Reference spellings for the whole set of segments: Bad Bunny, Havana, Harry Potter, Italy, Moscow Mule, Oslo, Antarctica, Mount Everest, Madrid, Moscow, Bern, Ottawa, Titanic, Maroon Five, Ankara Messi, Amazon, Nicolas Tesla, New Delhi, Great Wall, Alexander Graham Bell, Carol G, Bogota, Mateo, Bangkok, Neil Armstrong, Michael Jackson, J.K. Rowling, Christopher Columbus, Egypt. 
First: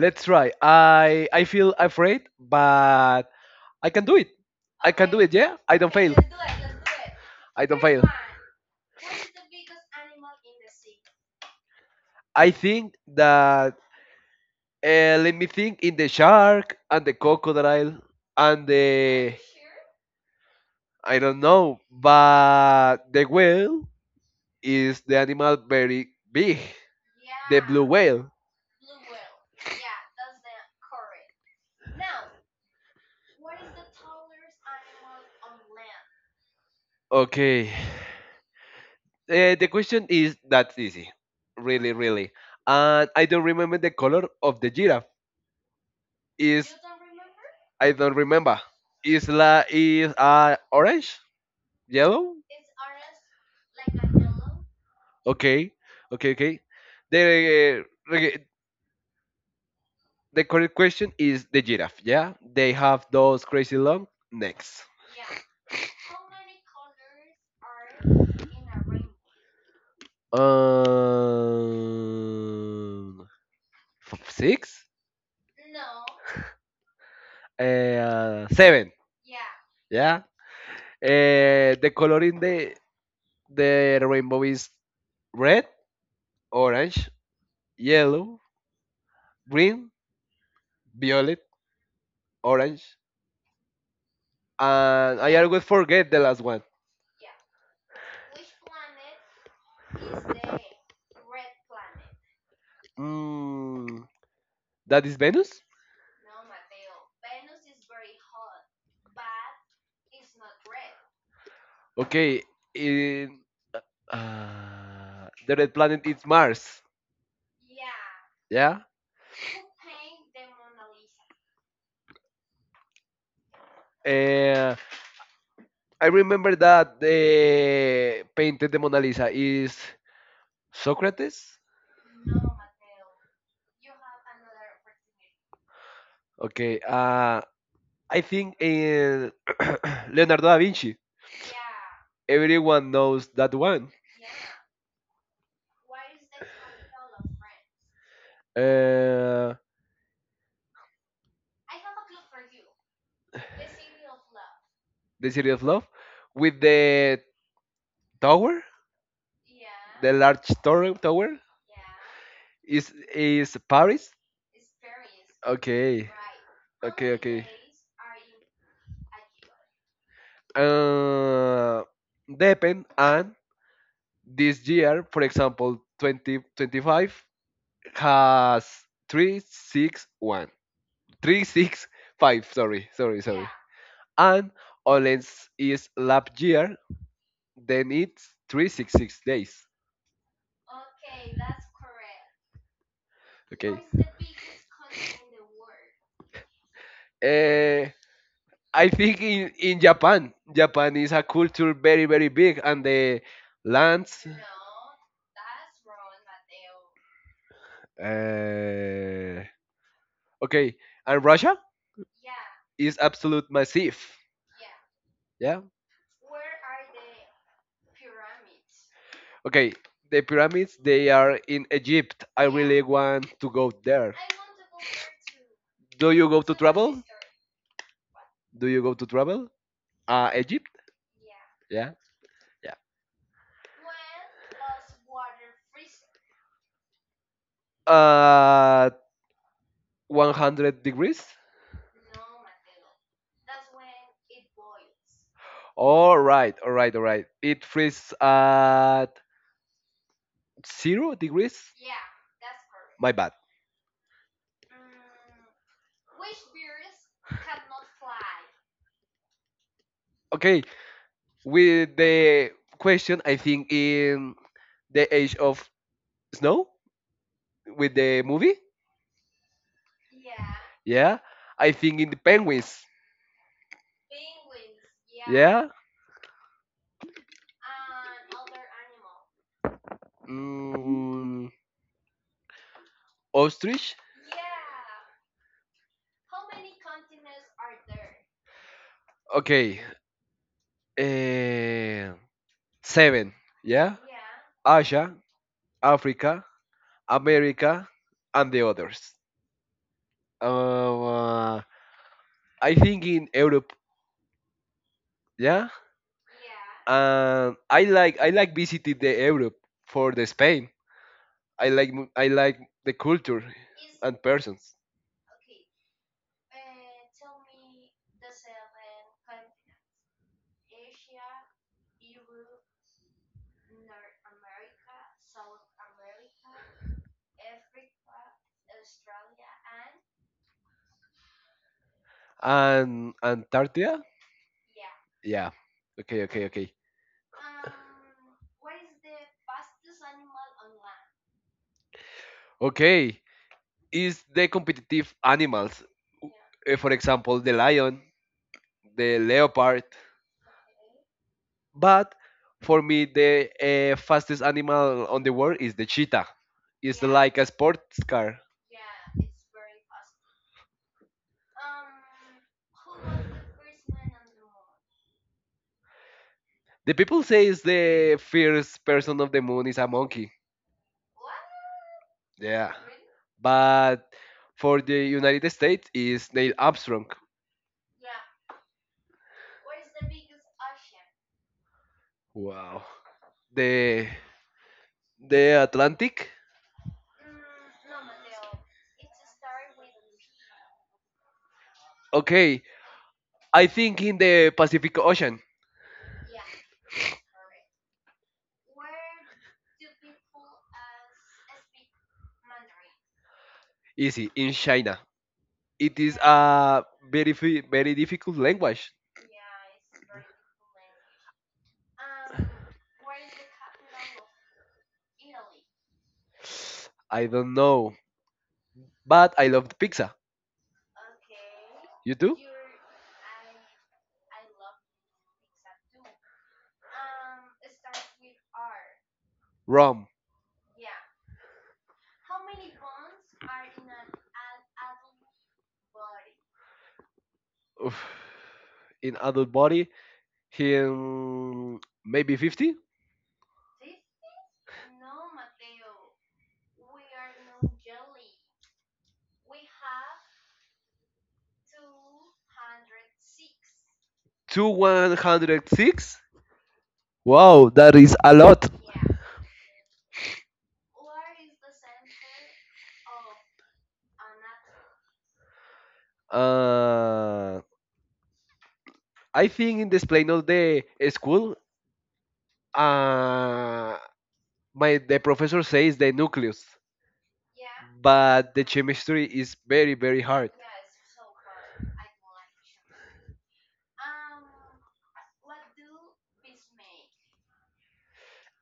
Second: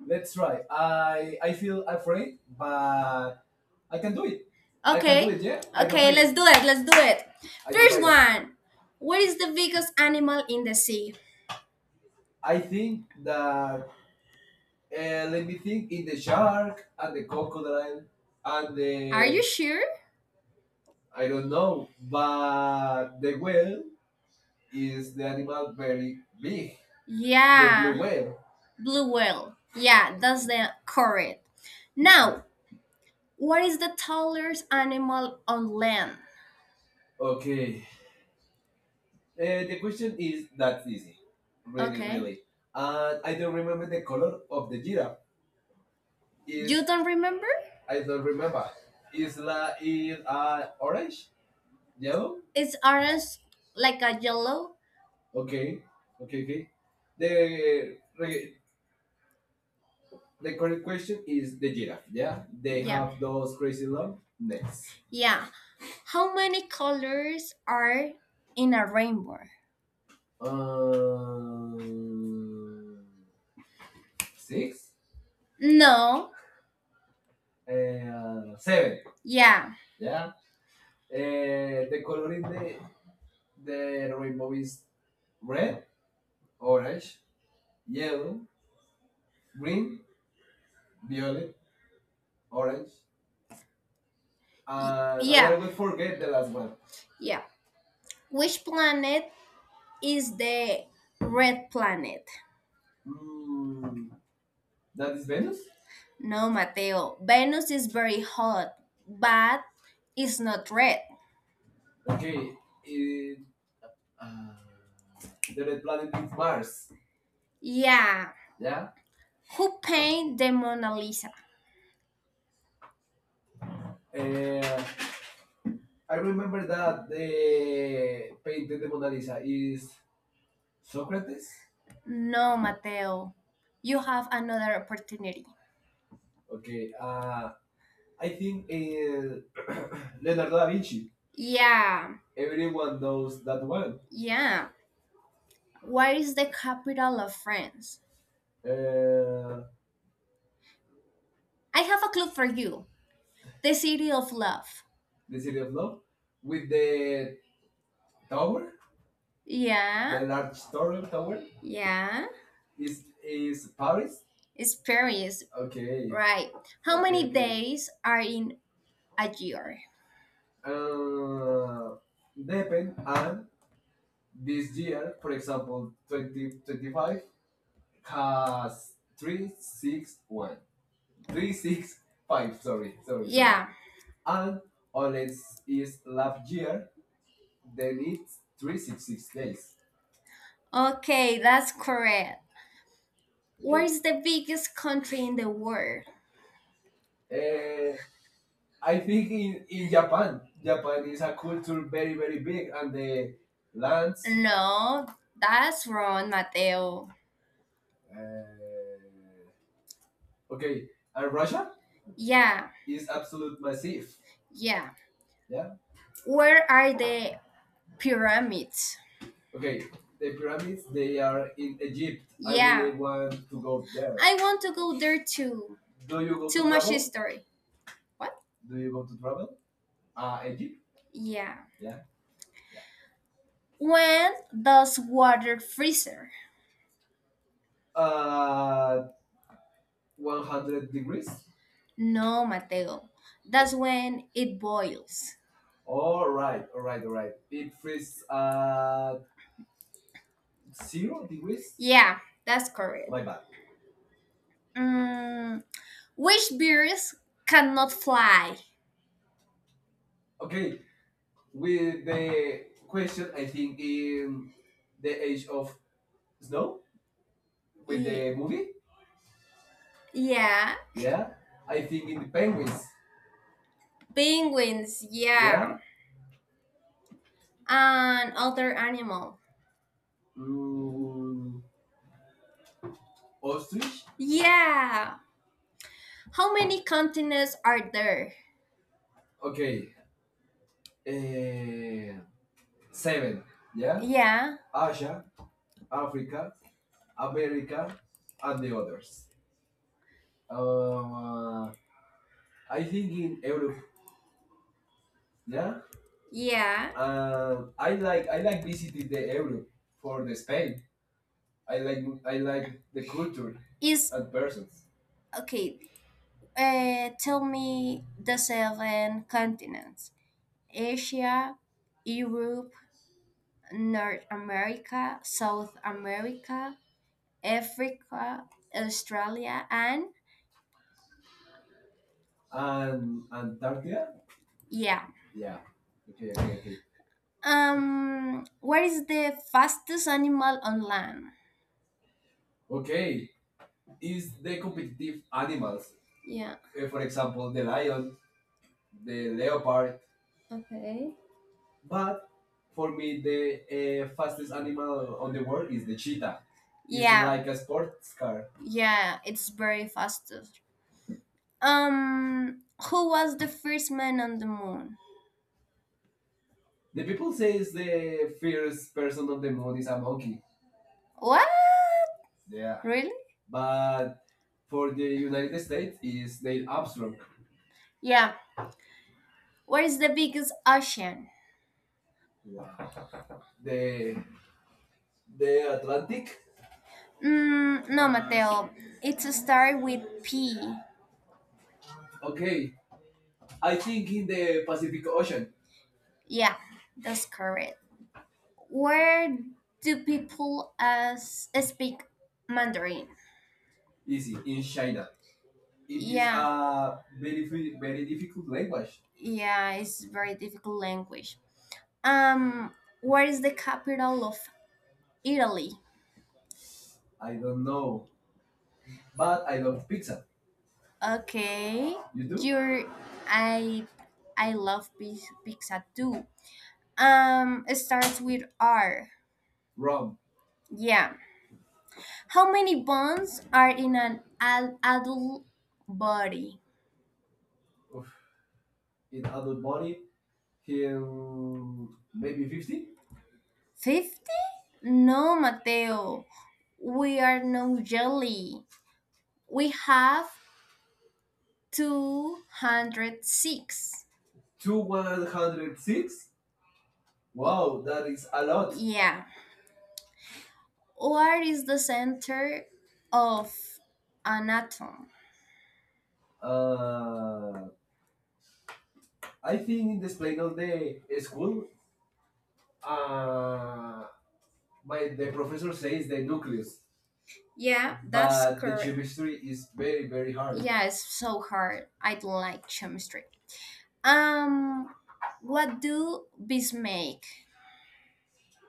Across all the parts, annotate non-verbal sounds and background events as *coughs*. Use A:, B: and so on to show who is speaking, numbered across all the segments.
A: Let's try.
B: Try.
A: I feel
B: I'm
A: afraid,
B: afraid.
A: but
B: Uh,
A: I can do it. I
B: I
A: can do
B: can do
A: it.
B: Okay. it,
A: Yeah,
B: yeah?
A: I
B: I can
A: don't
B: do Okay,
A: fail.
B: it. Let's do it. Let's do it.
A: I
B: I can do
A: don't
B: First it.
A: fail.
B: One. What is the biggest animal in the sea? I
A: I
B: think
A: think
B: that
A: that
B: I
A: let me
B: think
A: think in the
B: it's shark
A: shark and
B: and
A: the
B: the crocodile
A: crocodile
B: and
A: and
B: the. Are
A: the
B: you sure?
A: I
B: I
A: don't
B: don't
A: know,
B: know
A: but the whale is the animal very
B: very the
A: big.
B: blue
A: The blue
B: Yeah. whale.
A: whale.
B: Blue whale. Yeah, that's the correct. Now, what is the tallest animal on land?
A: Okay. The question is that
B: That's easy.
A: easy,
B: Really,
A: really,
B: Okay.
A: really.
B: really.
A: And I
B: I
A: don't remember
B: remember
A: the color of the giraffe.
B: this.
A: Is
B: You don't remember?
A: I
B: I
A: don't remember. Is la is orange, yellow?
B: It's orange like a yellow
A: Okay,
B: Okay,
A: okay,
B: okay, okay.
A: okay.
B: The
A: The uh,
B: re-
A: the
B: the
A: correct
B: correct
A: question
B: question
A: is
B: is
A: the
B: the giraffe.
A: giraffe. Yeah,
B: Yeah,
A: they
B: they Yeah.
A: have
B: have
A: those
B: those
A: crazy
B: crazy
A: long
B: long necks.
A: necks.
B: Yeah. How many colors are in a rainbow? Um,
A: Um,
B: six,
A: six,
B: No. uh,
A: seven.
B: seven. Yeah.
A: Yeah. The color in the rainbow is red,
B: All right,
A: orange, yellow, green,
B: green.
A: violet, orange,
B: And I'm
A: and I
B: Yeah.
A: always
B: gonna go
A: forget
B: to
A: the
B: the
A: last
B: last
A: one.
B: one. Yeah. Which planet is the red planet? Hmm.
A: Mm, that is Venus.
B: No, Mateo. Venus is very hot, but it's not red.
A: Okay,
B: It,
A: in,
B: uh,
A: the red planet is Mars.
B: Yeah.
A: Yeah.
B: Who painted the Mona Lisa?
A: Uh,
B: Uh,
A: I
B: I remember
A: remember that
B: it
A: the painted the Mona Lisa is
B: is
A: Socrates.
B: No, Mateo. You have another opportunity.
A: Okay.
B: uh,
A: I
B: I think
A: think
B: eh,
A: in *clears throat* Leonardo
B: Leonardo
A: da
B: da
A: Vinci.
B: Vinci Yeah.
A: Everyone knows
B: knows
A: that
B: that
A: one.
B: one. Yeah. What is the capital of France?
A: Uh,
B: Uh, I have a clue for you. The city of love.
A: the city of love, with the
B: The
A: tower,
B: Tower?
A: the large
B: Yeah.
A: tower.
B: Sorrel
A: Tower
B: Tower? Yeah.
A: is Paris.
B: Paris? It's Paris. Hey.
A: Okay,
B: Right. How
A: okay,
B: many Okay.
A: okay.
B: days are in a year?
A: Uh,
B: Uh,
A: Depend
B: 7
A: and
B: and
A: this year, for example,
B: twenty
A: 2025
B: twenty-five,
A: has three
B: three
A: six one
B: one,
A: three
B: three six
A: six five.
B: five.
A: Sorry,
B: Sorry. Sorry.
A: sorry, sorry.
B: Yeah.
A: And
B: Sorry. And
A: Olen's
B: let's
A: is
B: is
A: lap year.
B: here,
A: Then
B: then
A: it's three
B: it's
A: six six days.
B: days. Okay, that's correct.
A: Okay.
B: Where is the biggest country in the world?
A: Uh,
B: Uh,
A: I
B: I
A: think
B: think
A: in,
B: in,
A: in
B: in
A: Japan,
B: Japan,
A: Japan is a culture very, very big, and the
B: uh, Lance.
A: lands.
B: No, that's wrong, Mateo. Uh,
A: Uh, okay, and Russia
B: Yeah,
A: is absolute massive.
B: yeah.
A: Yeah.
B: Where are the pyramids?
A: Okay, the pyramids, they
B: They
A: are
B: are
A: in
B: in Egypt.
A: Egypt. I
B: I Yeah. I
A: really
B: really
A: want to
B: want.
A: go
B: Yeah.
A: there.
B: I want to go there too.
A: Do you go
B: Go
A: to
B: Too to much Cabo.
A: travel?
B: History. What?
A: Do you go to travel? Egypt?
B: Yeah.
A: Yeah. Yeah.
B: When does water freezer? Uh,
A: Uh, 100 degrees?
B: No, Mateo. That's when it boils.
A: All right,
B: Right,
A: all
B: all
A: right,
B: right,
A: all
B: all
A: right.
B: right.
A: It
B: It
A: freezes
B: freezes
A: at
B: at
A: zero
B: 0 degrees.
A: degrees?
B: Yeah, that's correct.
A: My
B: My
A: bad.
B: bad. Mm, which birds cannot fly?
A: Okay,
B: Okay,
A: with
B: with
A: the
B: the
A: question, I think in
B: in
A: the
B: the
A: age
B: age
A: of
B: of
A: snow
B: snow,
A: with the movie.
B: Yeah.
A: Yeah,
B: yeah,
A: I
B: in
A: think in the
B: the
A: penguins.
B: penguins, Penguins, yeah.
A: Yeah,
B: yeah, and other animal.
A: mm,
B: Mm,
A: ostrich.
B: ostrich. Yeah. How many continents are there?
A: Okay,
B: Okay, eh,
A: eh, seven.
B: seven,
A: Yeah,
B: yeah, Yeah.
A: Asia, Africa, America,
B: Africa,
A: and the
B: the
A: others.
B: others.
A: Um,
B: Uh,
A: uh, I
B: I
A: think
B: think
A: in
B: in
A: Europe. Yeah.
B: yeah, Yeah. I like
A: I like visiting the Europe for the Spain.
B: Spain. I like
A: I
B: I
A: like
B: like
A: the culture
B: Is
A: and
B: at
A: persons.
B: persons. Okay. Tell me the seven continents: Asia, Europe, North America, South America, Africa, Australia,
A: And
B: and
A: Antarctica?
B: Antarctica. Yeah.
A: Yeah.
B: Yeah.
A: Okay,
B: Okay.
A: okay,
B: Okay.
A: okay.
B: Okay. What is the fastest animal on land?
A: Okay.
B: Okay.
A: Is
B: Is
A: the
B: the
A: competitive
B: competitive
A: animals,
B: animals. Yeah.
A: for
B: For
A: example,
B: example,
A: the
B: the
A: lion,
B: lion.
A: the leopard.
B: Apart. Okay.
A: But for me, the
B: A a
A: fastest animal on the world is the cheetah. It's like
B: Yeah,
A: a sports car.
B: car. Yeah, it's very fast. Um, who was the first man on the moon?
A: The
B: It
A: people say it's
B: says the
A: the first
B: first
A: person
B: person
A: of
B: on
A: the
B: the
A: moon
B: moon
A: is
B: is
A: a
B: a
A: monkey.
B: monkey. What?
A: Yeah.
B: Yeah. Really?
A: But
B: But
A: for
B: for the
A: the United
B: United
A: States is Neil Armstrong.
B: States. Yeah. Where is the biggest ocean?
A: Wow. The
B: the
A: the
B: the
A: Atlantic.
B: Mm, no, Mateo. It starts with P.
A: Okay, I
B: I
A: think
B: think
A: in
B: in
A: the
B: the
A: Pacific Ocean.
B: ocean. Yeah, that's correct. Where do people as speak Mandarin?
A: Easy
B: Easy
A: in
B: in
A: China.
B: China. It
A: It
B: is
A: is
B: Yeah,
A: a
B: a very,
A: very
B: very
A: difficult
B: difficult
A: language.
B: language. Yeah, it's very difficult language. Um, where is the capital of Italy?
A: I don't know,
B: No,
A: but I
B: I
A: love
B: love
A: pizza.
B: pizza. Okay,
A: You
B: You do?
A: do?
B: You're I I love pizza too. It starts with R.
A: Rum.
B: Wrong. Yeah. How many bones are in an adult body?
A: Oof.
B: Oof.
A: In
B: In
A: adult
B: adult body,
A: body, him
B: him
A: maybe 50
B: 50? No, Mateo. We are no jelly. We have 206.
A: to
B: Two what?
A: 106. Wow, that is a lot.
B: Yeah. What is the center of an atom? Uh,
A: Uh, I
B: I think
A: think in
B: in the
A: this plane of the school,
B: school, uh,
A: uh, my the professor says the nucleus,
B: Yeah, that's but
A: but
B: the
A: the
B: correct.
A: chemistry is very very hard.
B: Hard. Yeah, it's so hard. I don't like chemistry. Um, what do bees make?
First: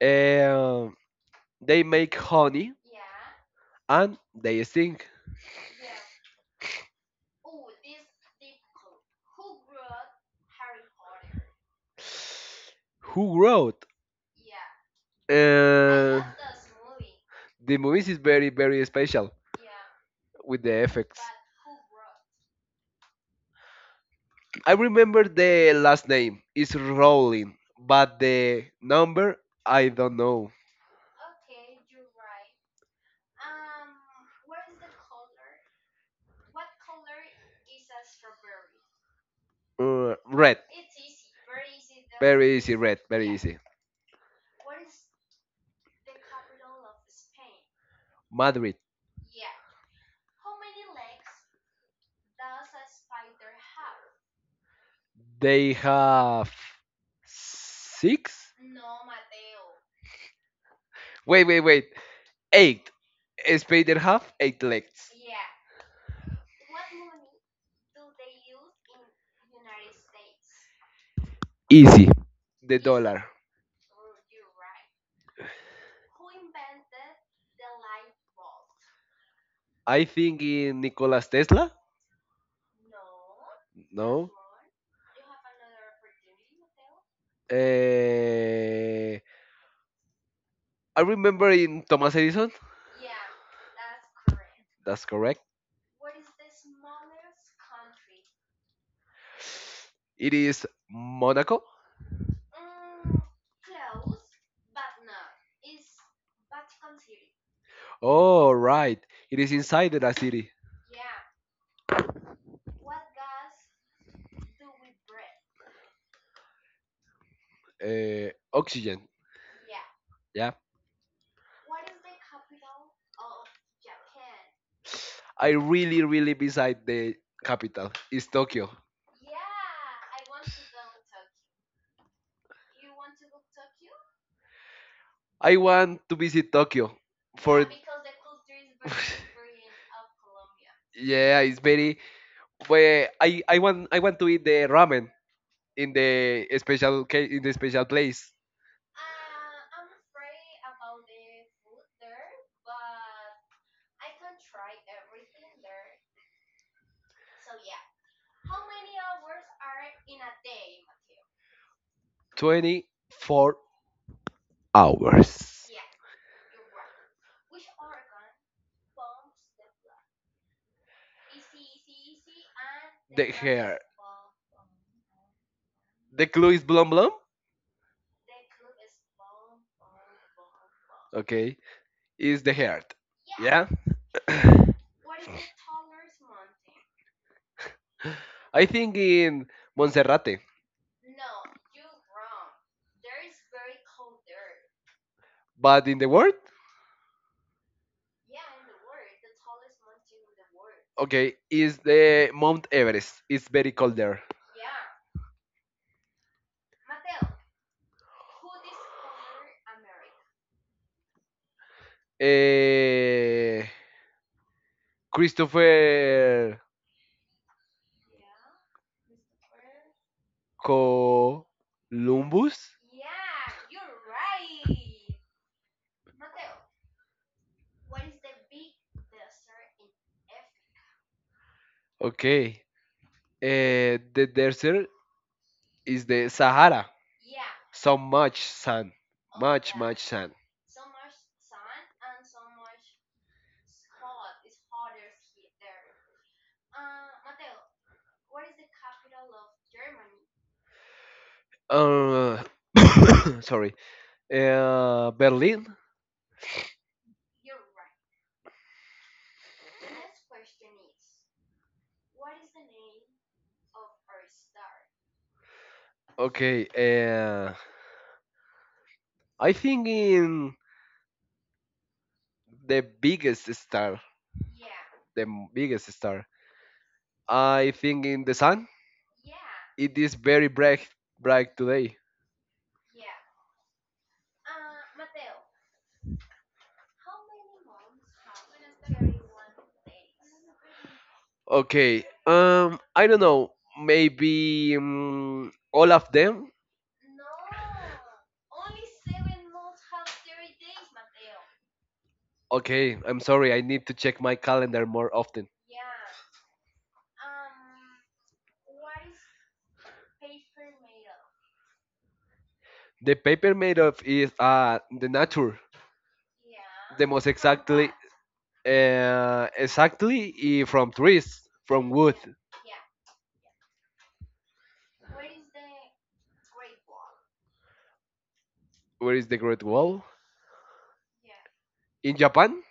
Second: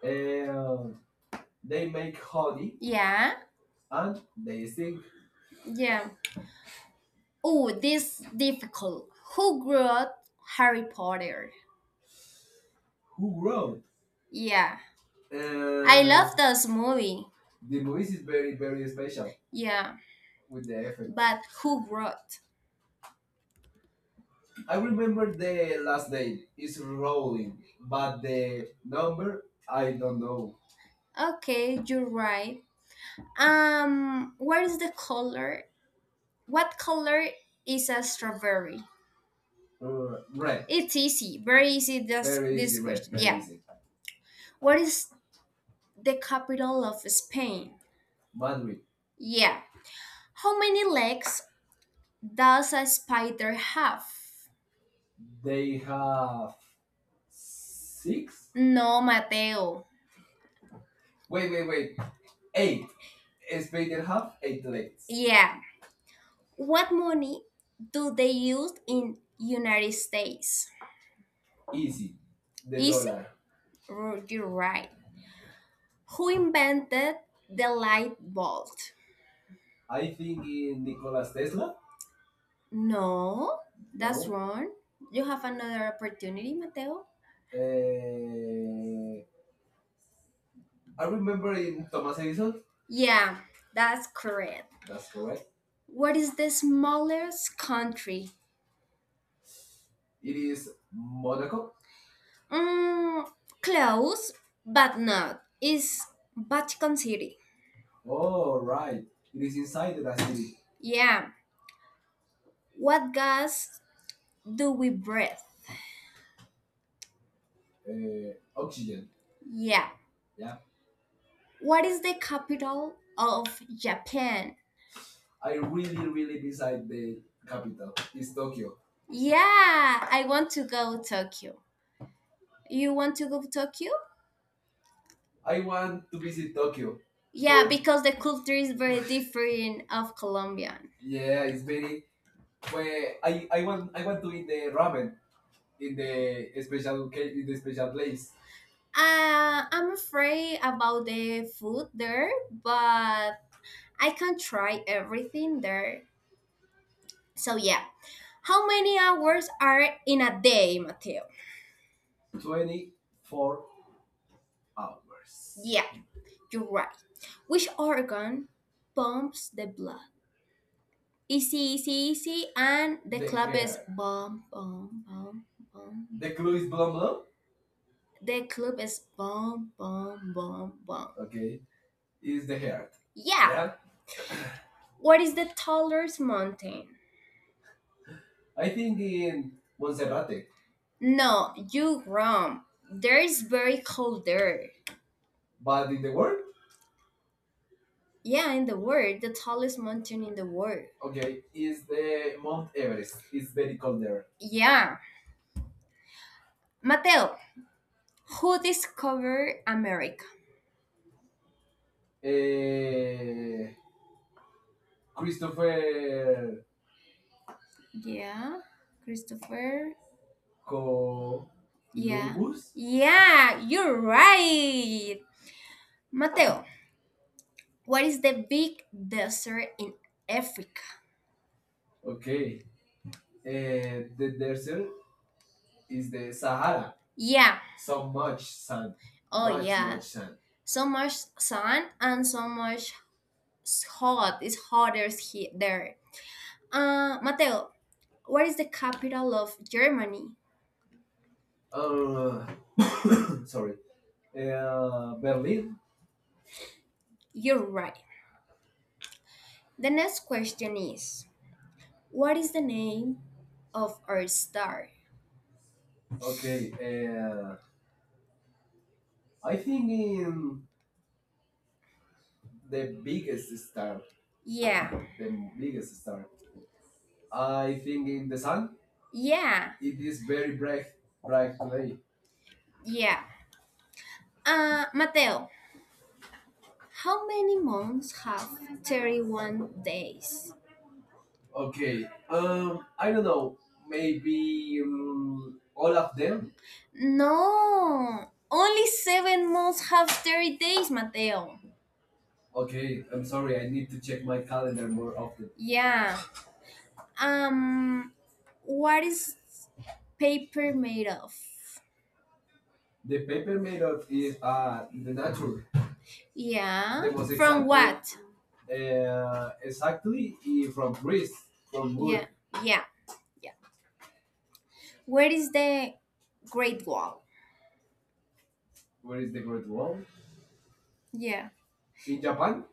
A: Um, they make honey
B: Yeah,
A: and they stink.
B: yeah. Oh, this difficult. Who grew up Harry Potter?
A: Who
B: Who
A: wrote?
B: Yeah, I
A: Uh,
B: love this movie.
A: the
B: The
A: movies
B: movies?
A: is
B: Is
A: very very special
B: Yeah,
A: with the effects.
B: but who wrote?
A: I remember the last
B: They
A: name is
B: calling.
A: Rowling, but the number I
B: I
A: don't
B: don't
A: know.
B: know. Okay, you're right. What is the color? What color is a strawberry?
A: Red.
B: It's easy, very easy. This Very
A: Very
B: easy,
A: easy,
B: this right?
A: red.
B: question, Very
A: Very
B: yeah.
A: easy.
B: easy. What is the capital of Spain?
A: Madrid.
B: Madrid. Yeah. How many legs does a spider have?
A: They
B: They have
A: have six?
B: No, Mateo.
A: Wait, wait, wait. Eight. Spider have eight legs.
B: Yeah. What money do they use in United States?
A: Easy.
B: Easy. The
A: The
B: Easy?
A: dollar.
B: Dollar. You're right. Who invented the light bulb?
A: I
B: I
A: think
B: think
A: in
B: in
A: Nicolas Tesla.
B: No, that's
A: No.
B: No? wrong. You have another opportunity, Mateo. Eh,
A: Eh, I
B: I
A: remember
B: remember
A: in
B: in
A: Thomas
B: Thomas
A: Edison.
B: Edison. Yeah, that's correct.
A: That's
B: That's
A: correct.
B: right. What is the smallest country?
A: It is
B: Modern.
A: Monaco.
B: Mm, close, but not. Is Vatican City.
A: Oh, right. It is inside the
B: La
A: city.
B: City. Yeah. What gas do we breathe? Oxygen.
A: Oxygen.
B: Yeah.
A: Yeah.
B: What is the capital of Japan?
A: I really, really
B: Really
A: beside
B: beside
A: the
B: the
A: capital
B: capital.
A: is
B: Is
A: Tokyo.
B: Tokyo. Yeah, I want to go Tokyo. You want to go to Tokyo?
A: I
B: I want
A: want to
B: to
A: visit
B: visit
A: Tokyo
B: Tokyo. Yeah,
A: for.
B: so because the culture is very
A: *laughs*
B: different of Colombian.
A: yeah,
B: Yeah,
A: it's very. Well, I want to eat the ramen
B: in
A: in
B: the
A: the in the special place.
B: I'm afraid about the food there, but I can try everything there. So yeah, how many hours are in a day, Mateo? tw-
A: 24 hours.
B: Yeah, you're right. Which organ pumps the blood? Easy, easy, easy, and the They,
A: The
B: club is
A: hair.
B: yeah, bomb, bomb, bomb, bomb.
A: The
B: They,
A: clue is blum blum.
B: the club is bomb, bomb, bomb, bomb. Okay.
A: Okay, is
B: Is
A: the
B: the, Yeah.
A: heart. Yeah.
B: yeah.
A: *coughs*
B: What is the tallest mountain? I
A: I think
B: think
A: in
B: in
A: Monserrate,
B: No, you wrong. There is very cold there. But
A: but in
B: in
A: the
B: the
A: world,
B: world, yeah, in the world, the tallest mountain in the world.
A: okay,
B: Okay,
A: is the Mount Everest. It's very cold
B: cold
A: there.
B: there. Yeah. Mateo, who discovered America?
A: Eh,
B: Eh, Christopher
A: Christopher
B: Yeah, Christopher. So,
A: Columbus.
B: Yeah. Columbus? Yeah, you're right. Mateo, what is the big desert in Africa?
A: Okay.
B: eh,
A: The desert is
B: Is
A: the
B: the
A: Sahara.
B: Yeah.
A: So
B: So
A: much sun,
B: Oh much
A: much,
B: yeah.
A: much
B: much
A: sun.
B: So much sun and so much hot. It's hotter here there. Mateo, what is the capital of Germany? uh
A: Uh, *coughs*
B: sorry
A: sorry. Berlin.
B: Berlin. You're right. The next question is what is the name of our star.
A: Okay.
B: Okay, uh,
A: I
B: I
A: think
B: think
A: in
B: in
A: the
B: the big
A: biggest
B: star,
A: star,
B: Yeah,
A: the
B: the big
A: biggest star.
B: star.
A: I
B: I
A: think
B: think
A: in
B: in
A: the
B: the
A: sun.
B: sun, yeah,
A: It is very
B: right?
A: bright today.
B: Yeah. Mateo, how many months have 31 days?
A: Okay. I
B: I
A: don't
B: don't
A: know.
B: know,
A: Maybe
B: maybe um,
A: all of them.
B: then. No, only 7 months have 30 days, Mateo.
A: Okay. I'm
B: I'm
A: sorry.
B: sorry,
A: I
B: I
A: need
B: need
A: to
B: to
A: check
B: check
A: my
B: my
A: calendar
B: calendar
A: more
B: more.
A: often.
B: Yeah. Um, what is paper made of?
A: The paper made of is
B: Y-
A: the nature.
B: Yeah.
A: The
B: That
A: most
B: was From exactly-
A: exactly
B: what? uh, actually, if
A: from trees from wood.
B: Yeah, yeah. Where is the Great Wall?
A: Where is the Great Wall?
B: Yeah.
A: In
B: In,
A: Japan?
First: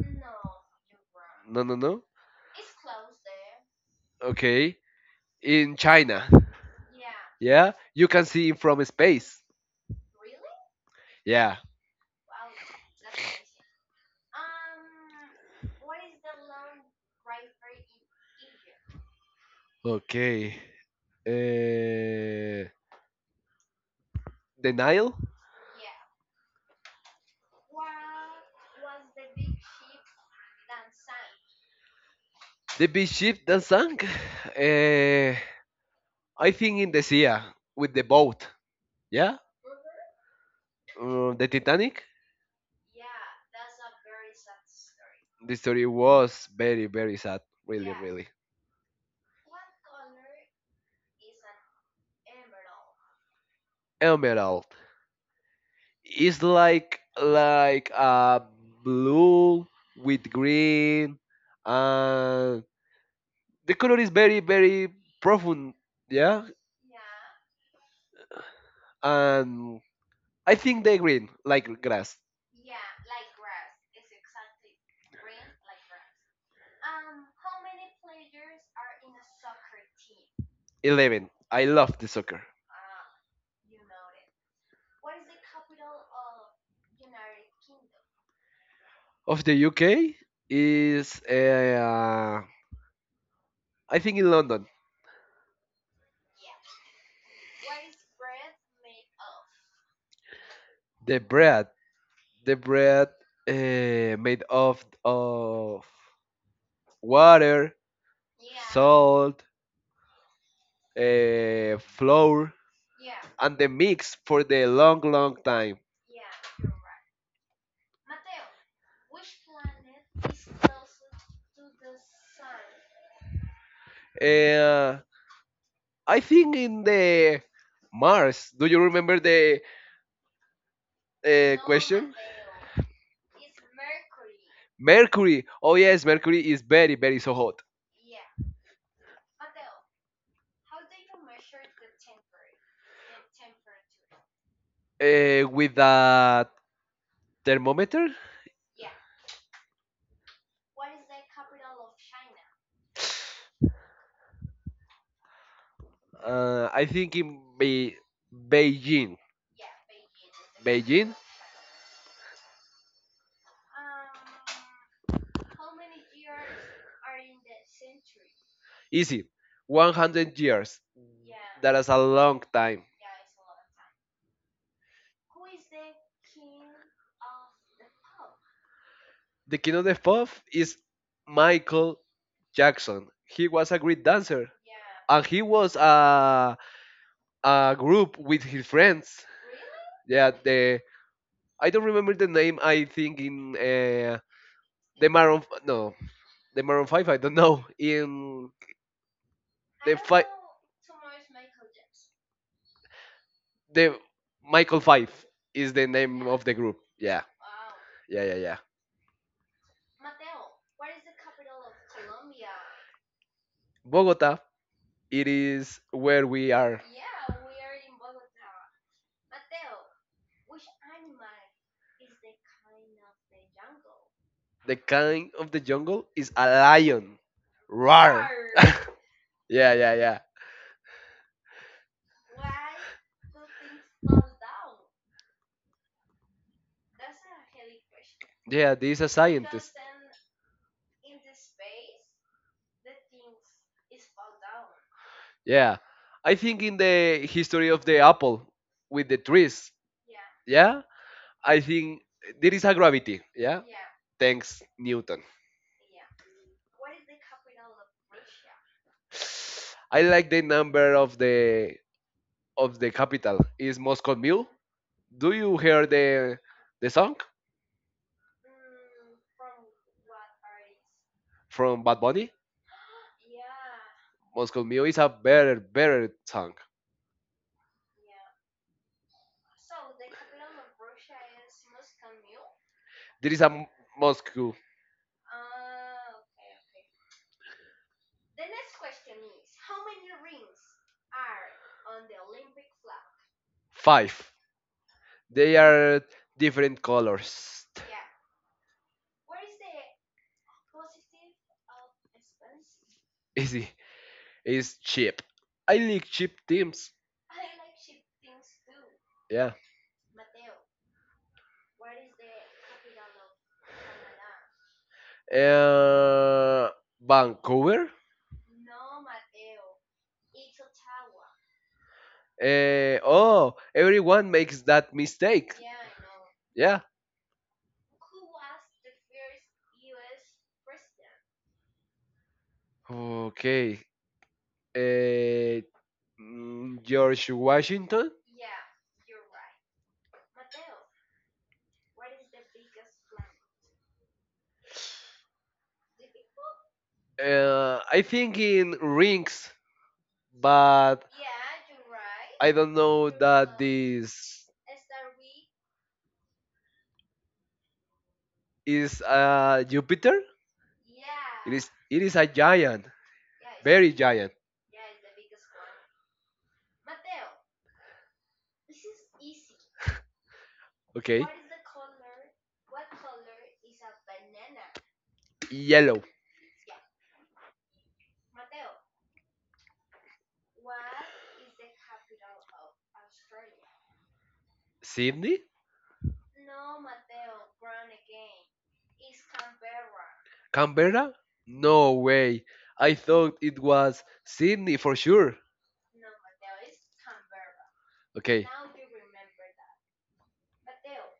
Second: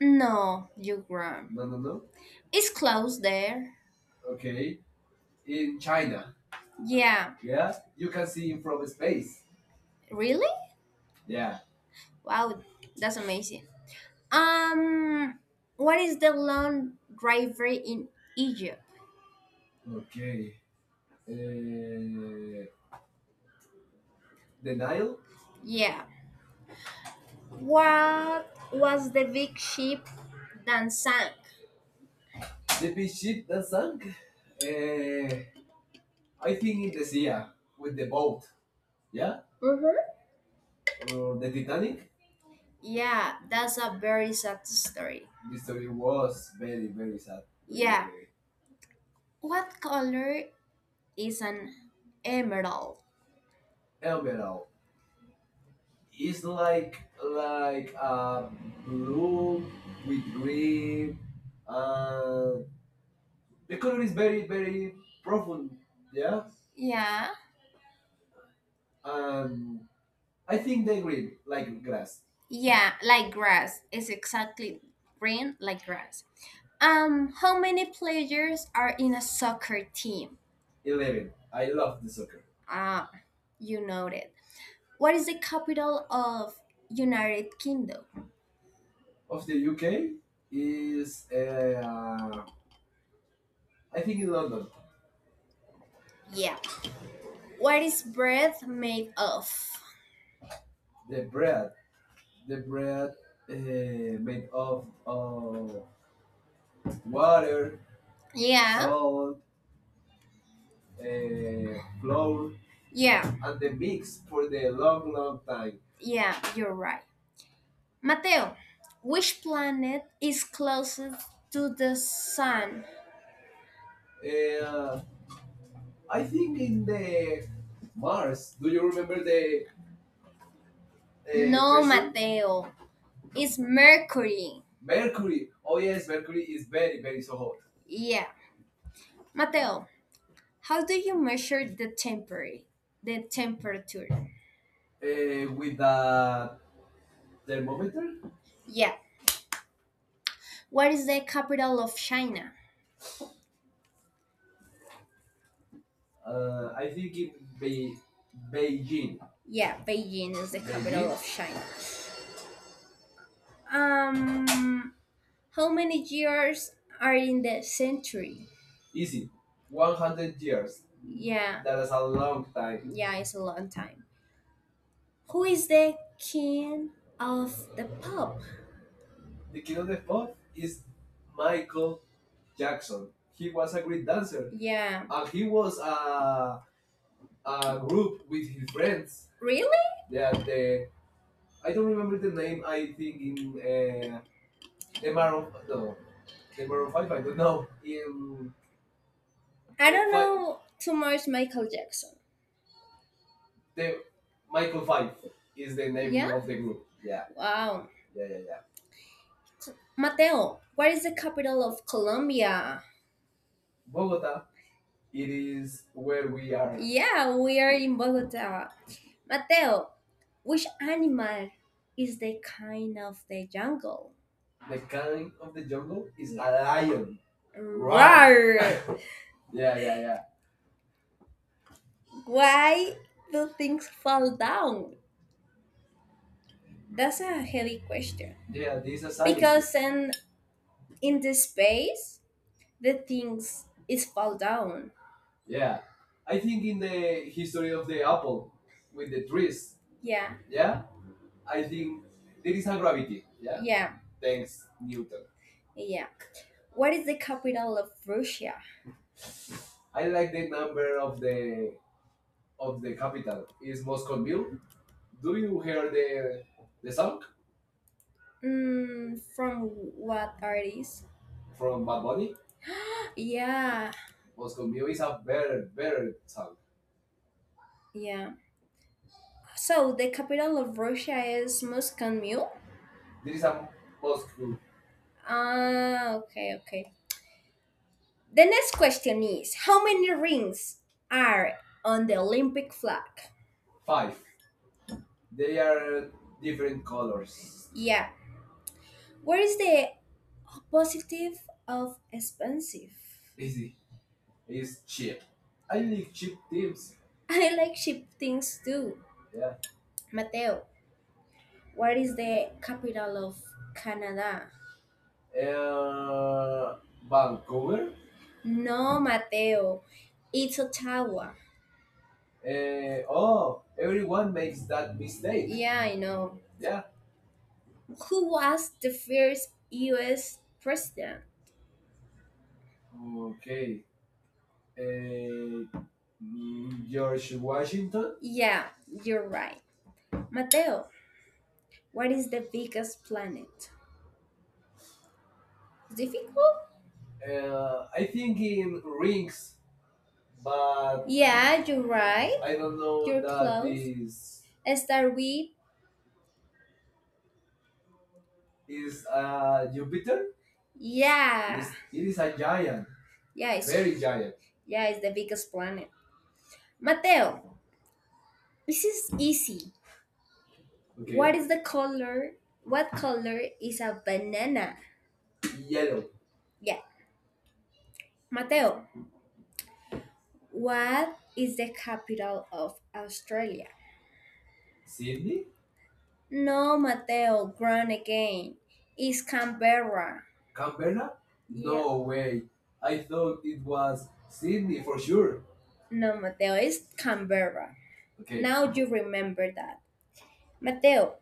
B: No, you're wrong.
A: No, no,
B: But
A: no.
B: it's close there.
A: Okay. In
B: In China,
A: China.
B: Yeah. Yeah.
A: Yeah. You can see it from space.
B: Really?
A: Yeah.
B: Wow, that's amazing. Um, what is the long river in Egypt?
A: Okay. Uh,
B: uh,
A: the
B: the
A: Nile,
B: Nile, Yeah. What was the big ship that sank?
A: the
B: The
A: big
B: big
A: ship
B: ship
A: that
B: that
A: sank.
B: sank. Uh,
A: Uh, I
B: I
A: think
B: think
A: in
B: in
A: the
B: the
A: sea with the boat. Yeah.
B: yeah Mm-hmm. or
A: The
B: the
A: Titanic.
B: Titanic. Yeah, that's a very sad story.
A: The
B: This
A: story was very
B: very
A: very
B: very
A: sad.
B: sad.
A: Really
B: Yeah.
A: really.
B: Very, what color is an emerald?
A: Emerald is
B: Very- Like
A: like a blue
B: with
A: with green,
B: green. Uh,
A: and the color
B: color
A: is
B: is
A: very
B: very.
A: very profound. Yeah.
B: Yeah.
A: And
B: Um,
A: I
B: I
A: think
B: think
A: the
B: they
A: green like
B: like
A: grass.
B: grass. Yeah, like grass. It's exactly green like grass. How many players are in a soccer team?
A: 11.
B: 11.
A: I
B: I love.
A: love the soccer.
B: Ah, you know it. What is the capital of United Kingdom? Of
A: Of
B: the
A: the
B: UK
A: UK is
B: is. Uh,
A: I
B: I think
A: think
B: it's
A: in London.
B: Yeah. What is bread made of?
A: The
B: the,
A: bread
B: the
A: the bread made
B: made
A: of
B: of
A: of water,
B: water. Yeah. Salt,
A: salt,
B: uh,
A: flour,
B: Yeah.
A: and the
B: And
A: mix for the long long time.
B: Yeah, you're right. Mateo, which planet is closest to the sun?
A: uh, I
B: I
A: think
B: think in
A: in
B: the
A: the Mars,
B: Mars.
A: do
B: Do
A: you
B: you
A: remember
B: remember
A: the
B: the? The No, question?
A: question?
B: Mateo. It's mercury.
A: Mercury, oh yes, Mercury is very very so hot.
B: Yeah. Mateo, how do you measure the temperature? The temperature. With
A: With a
B: the
A: thermometer.
B: Yeah. What is the capital of China? uh,
A: I think in Be-
B: ba-
A: Beijing,
B: Yeah, Beijing is the capital Beijing.
A: Beijing,
B: Of China. Um, how many years are in the century?
A: easy,
B: one hundred
A: 100
B: years.
A: years.
B: Yeah.
A: That
B: That
A: is
B: is
A: a
B: a
A: long
B: long
A: time.
B: time. Yeah, it's a long time. Who is the king of the pop?
A: The
B: The
A: king
B: king
A: of
B: of
A: the
B: the
A: pop
B: pop
A: is
B: is
A: Michael
B: Michael
A: Jackson.
B: Jackson,
A: He was a
B: the
A: great dancer,
B: dancer, Yeah.
A: and
B: and
A: he
B: he
A: was
B: was
A: a
B: a
A: group
B: group
A: with his friends.
B: Really? Yeah,
A: Yeah, the
B: the
A: I
B: I
A: don't
B: don't
A: remember
B: remember
A: the
B: the thing
A: name. I think
B: in
A: in uh, the
B: the
A: Maroon
B: Maroon
A: f- no,
B: no
A: the
B: the
A: Maroon
B: Maroon
A: Five.
B: Five
A: I
B: I
A: don't
B: don't
A: know
B: know
A: in
B: in I
A: the
B: don't
A: five
B: know too much Michael Jackson.
A: the Michael Five is
B: Is
A: the
B: the name
A: name
B: Yeah?
A: of
B: of
A: the
B: the
A: group.
B: group.
A: Yeah.
B: Yeah, wow.
A: Yeah, yeah, yeah.
B: Mateo, what is the capital of Colombia?
A: Bogota, it
B: It
A: is
B: is
A: where
B: where
A: we
B: we are.
A: are.
B: Yeah, we are in Bogota. Mateo, which animal is the kind of the jungle?
A: The king
B: Lion-
A: of the jungle is a
B: A
A: lion.
B: lion.
A: Roar.
B: Roar. Roar! *laughs*
A: *laughs* yeah,
B: Yeah,
A: yeah,
B: yeah, yeah.
A: yeah.
B: Why do things fall down? That's a heavy question.
A: Yeah,
B: Yeah,
A: this is a
B: society. Because
A: scientist.
B: in the space, the things is fall down.
A: Yeah. I
B: I think
A: think in
B: in
A: the
B: the
A: history
B: history
A: of
B: of
A: the apple with the trees,
B: Yeah, yeah,
A: yeah, I
B: I think
A: think there is a gravity,
B: yeah.
A: yeah?
B: Yeah,
A: Thanks
B: thanks, Newton.
A: Newton.
B: Yeah. What is the capital of Russia?
A: I like the number of the capital is
B: Is
A: Moscow
B: Moscow
A: Mule. Do
B: Do
A: you
B: you
A: hear
B: hear uh,
A: the
B: the
A: song
B: song Mm, from what artist?
A: from
B: From
A: Bad
B: Bad
A: Bunny?
B: Bunny? Yeah,
A: Moscow
B: Moscow
A: Mule is
B: is
A: a
B: a
A: better,
B: better.
A: better song.
B: Yeah. So the capital of Russia is Moscow Mule.
A: There
B: This
A: is
B: is
A: a M- Moscow
B: Moscow. Ah, okay, okay. The next question is how many rings are on the Olympic flag?
A: 5. They are different colors.
B: Colors.
A: Yeah.
B: Yeah. Where is the Positive of expensive.
A: Easy.
B: Easy.
A: It's cheap. I
B: I
A: like
B: like
A: cheap teams.
B: tips. *laughs* I like cheap things too.
A: Yeah.
B: Mateo, what is the capital of Canada?
A: Uh,
B: Uh, Vancouver?
A: Vancouver.
B: No, Mateo. It's Ottawa.
A: Oh,
B: Oh,
A: everyone
B: one main
A: makes that
B: state.
A: mistake.
B: Yeah, I know.
A: Yeah.
B: Yeah.
A: I
B: Who was the first US president?
A: know. Yeah. Okay.
B: Okay.
A: Uh,
B: Mm,
A: George
B: George
A: Washington.
B: Washington? Yeah, you're right. Mateo, what is the biggest planet? Difficult?
A: I
B: I
A: think
B: think
A: in
B: in
A: rings,
B: rings, but
A: but
B: yeah, you're right.
A: I
B: I
A: don't
B: don't know.
A: know
B: You're
A: that
B: that close.
A: this
B: Is Start with
A: is
B: Jupiter.
A: Jupiter.
B: It yeah. is,
A: It
B: it
A: is
B: is
A: a
B: a
A: giant,
B: giant, yeah, it's
A: very
B: very
A: giant.
B: giant. Yeah, it's the biggest planet. Mateo, this is easy.
A: Okay,
B: What okay, is the color? What color is a banana?
A: yellow.
B: Yellow. Yeah. Mateo, what is the capital of Australia?
A: Sydney,
B: Sydney? No, Mateo, grown again. It's Canberra. Canberra?
A: Canberra? No
B: No way.
A: way. I
B: No,
A: thought it
B: it
A: was
B: was
A: Sydney
B: Sydney
A: for
B: for
A: sure.
B: sure. No, Mateo, it's Canberra. Okay.
A: Okay,
B: Now you remember that. Mateo,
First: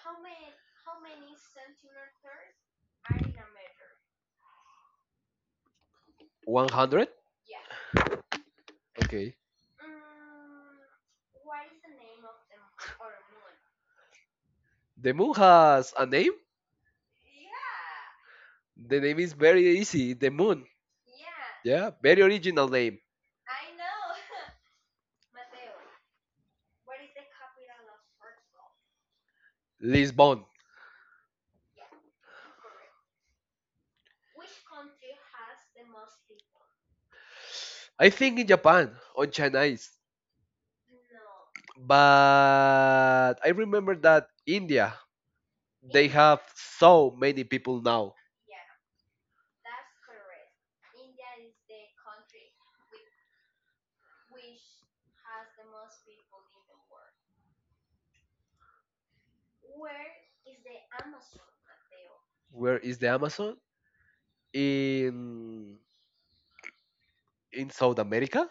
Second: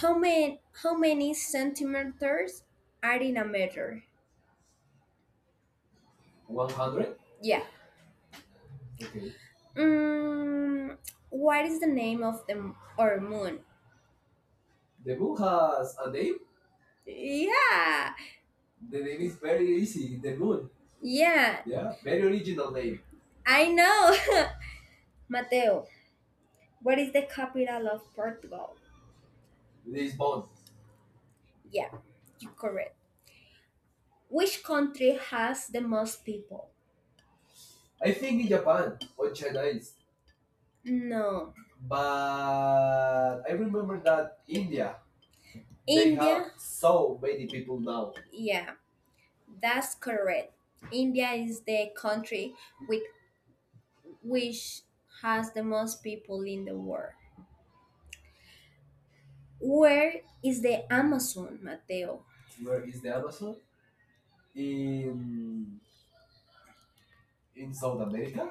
B: how many centimeters are in a meter?
A: 100.
B: 100? Yeah. Okay.
A: Okay,
B: Mm, what is the name of the our moon?
A: the
B: The
A: moon
B: moon
A: has
B: has
A: a
B: a
A: name.
B: name? Yeah. The
A: The name
B: name
A: is
B: is
A: very
B: very
A: easy.
B: easy.
A: The
B: The
A: moon.
B: moon. Yeah,
A: Yeah,
B: yeah,
A: very
B: very
A: original
B: original
A: name.
B: name. I know. *laughs* Mateo, what is the capital of Portugal? Lisbon.
A: Lisbon.
B: Yeah, you're correct. Which country has the most people?
A: I
B: I
A: think
B: think
A: in
B: in
A: Japan
B: Japan or
A: on
B: China
A: Chinese.
B: is. No.
A: But
B: I
A: I remember
B: remember
A: that
B: that India.
A: India, they
B: They have
A: have
B: India?
A: so
B: So
A: many
B: many people
A: people
B: now.
A: now.
B: Yeah, that's correct. India is the country with which has the most people in the world. Where is the Amazon, Mateo?
A: Where
B: Where
A: is
B: is
A: the
B: the Amazon?
A: Amazon? In
B: In in
A: South
B: South
A: America?
B: America?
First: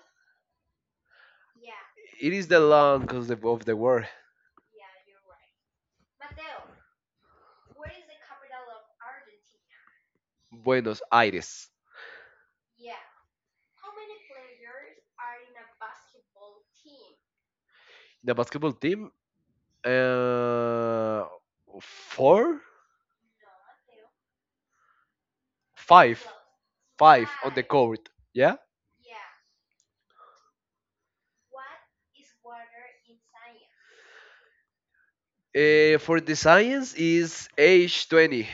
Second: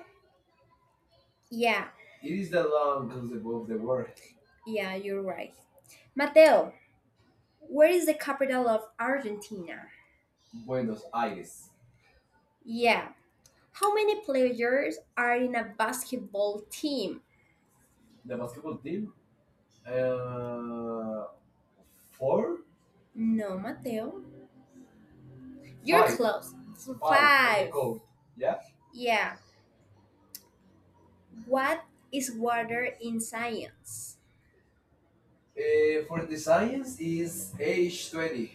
B: Yeah,
A: It
B: it
A: is
B: is
A: the
B: the
A: land
B: longest
A: of
B: above
A: the
B: the
A: world.
B: world. Yeah, you're right. Mateo, where is the capital of Argentina? Buenos.
A: Buenos Aires.
B: Yeah. How many players are in a basketball team?
A: The basketball
B: The
A: team,
B: team, uh,
A: uh,
B: four.
A: four,
B: No, Mateo. You're five
A: five,
B: close. So five.
A: five on the
B: Five. Code.
A: court.
B: Yeah.
A: Yeah.
B: Yeah. What is water in science?
A: For the
B: Uh,
A: science
B: science
A: is
B: is a,
A: age 20,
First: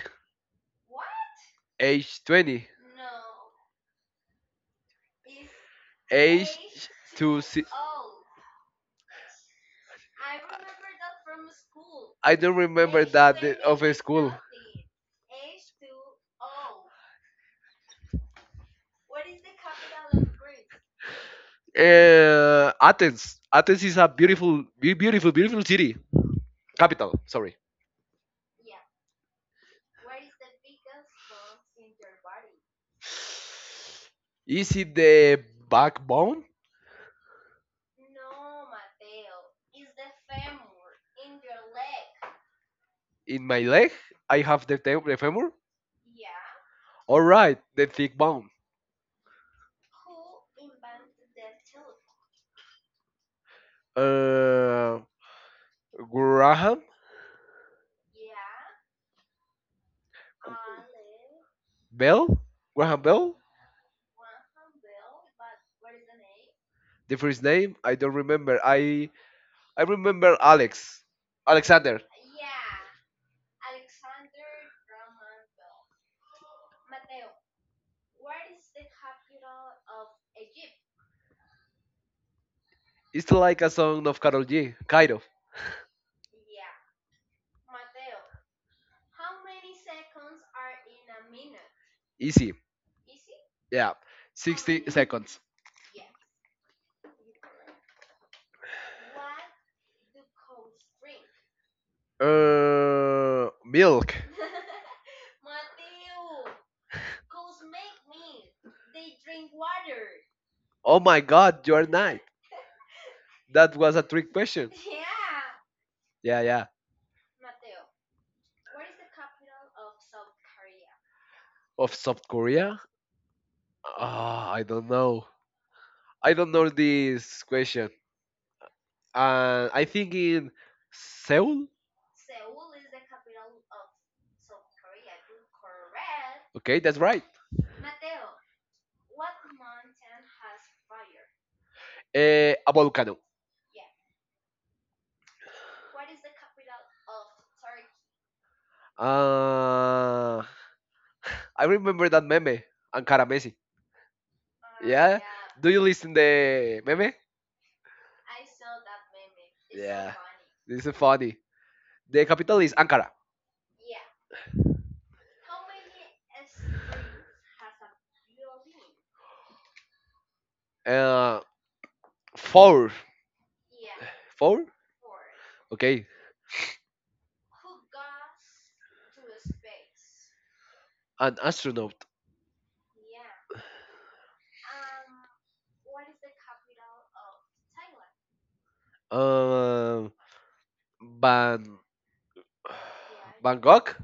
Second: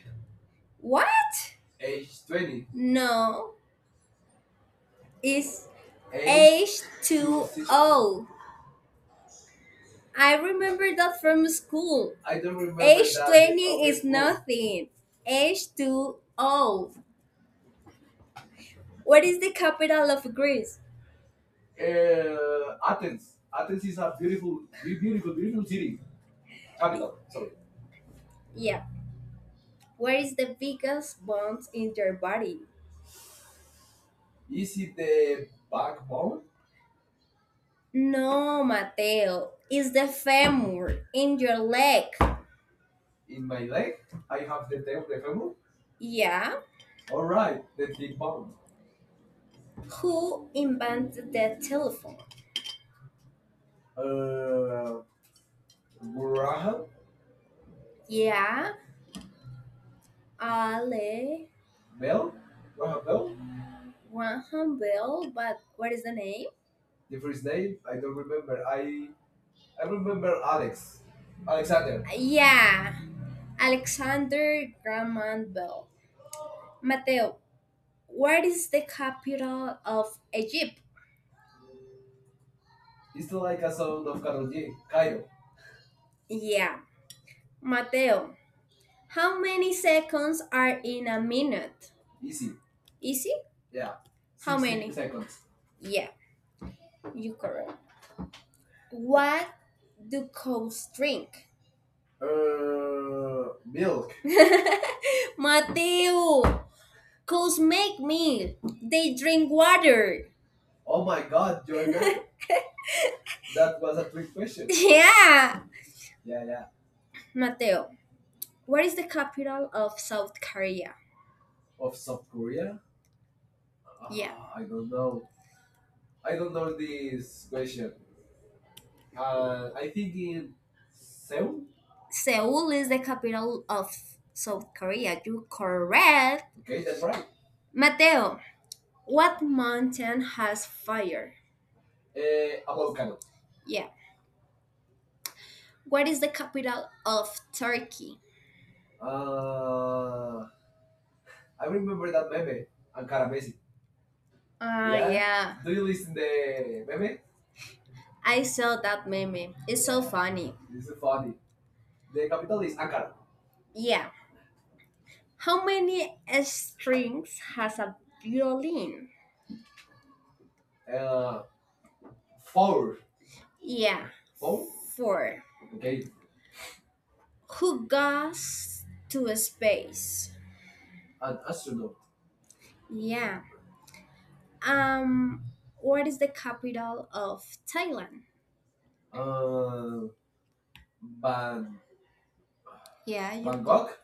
B: what?
A: age 20,
B: No, it's a
A: age to si-
B: H2O. I remember that from school. I
A: I don't
B: remember
A: remember
B: H that
A: that the
B: H20
A: of
B: other
A: a
B: is from school.
A: school.
B: Nothing. H2O. What is the capital of Greece? Uh,
A: Athens. Athens is a beautiful, beautiful,
B: beautiful,
A: beautiful
B: beautiful
A: city.
B: city
A: Capital.
B: capital.
A: Sorry.
B: Yeah. Where is the biggest bone in your body?
A: Is it the backbone
B: Bone? No, Mateo. It's the femur in your leg.
A: in my leg? I have the femur.
B: Yeah.
A: All right, the thick bone.
B: Who invented the telephone?
A: Uh, Graham
B: Yeah. Ale Bell?
A: Bell. Graham
B: Graham
A: Bell.
B: Bell? Graham Bell, but what is the name?
A: The first name
B: They,
A: I don't remember. I
B: I
A: remember
B: remember
A: Alex. Alexander.
B: Alexander. Yeah. Alexander Graham Bell. Mateo, what is the capital of Egypt? It's
A: It's like
B: like
A: a
B: a sound
A: song of
B: of.
A: Carol G. Kind of
B: Yeah. Mateo, how many seconds are in a minute?
A: easy.
B: Easy?
A: Yeah,
B: How 60
A: 60
B: many? Seconds.
A: seconds.
B: Yeah, you correct. What do cows drink? Uh...
A: Milk.
B: *laughs* Mateo, cows make milk. They drink water.
A: Oh my god, you are nice.
B: *laughs*
A: That was
B: That.
A: a trick question. *laughs*
B: Yeah.
A: Yeah, yeah.
B: Mateo, what is the capital of South Korea?
A: Of South Korea?
B: Yeah.
A: Ah,
B: I
A: I
B: don't
A: don't know.
B: know.
A: I don't know this
B: This
A: question.
B: question.
A: I
B: I
A: think
B: think
A: in
B: in
A: Seoul.
B: Seoul is the capital of South Korea. You're correct.
A: Okay,
B: Okay,
A: that's
B: that's
A: right.
B: right. Mateo, what mountain has fire?
A: A
B: About.
A: volcano.
B: Yeah. What is the capital of Turkey? uh,
A: Uh,
B: I
A: I
B: remember.
A: remember that meme, Ankara Messi.
B: Yeah.
A: Yeah.
B: yeah.
A: Do
B: Do
A: you
B: you
A: listen the
B: uh,
A: meme?
B: maybe I saw that meme. It's so
A: Yeah.
B: funny.
A: This is funny. The capital is Ankara.
B: Yeah. How many strings has a violin?
A: Uh,
B: uh,
A: four,
B: Yeah.
A: four.
B: Four. Okay?
A: Okay,
B: Who goes to space. An
A: an astronaut.
B: astronaut. Yeah. Um, what is the capital of Thailand? Uh,
A: Um, Ban,
B: Ban- Yeah, you
A: Bangkok,
B: Bangkok.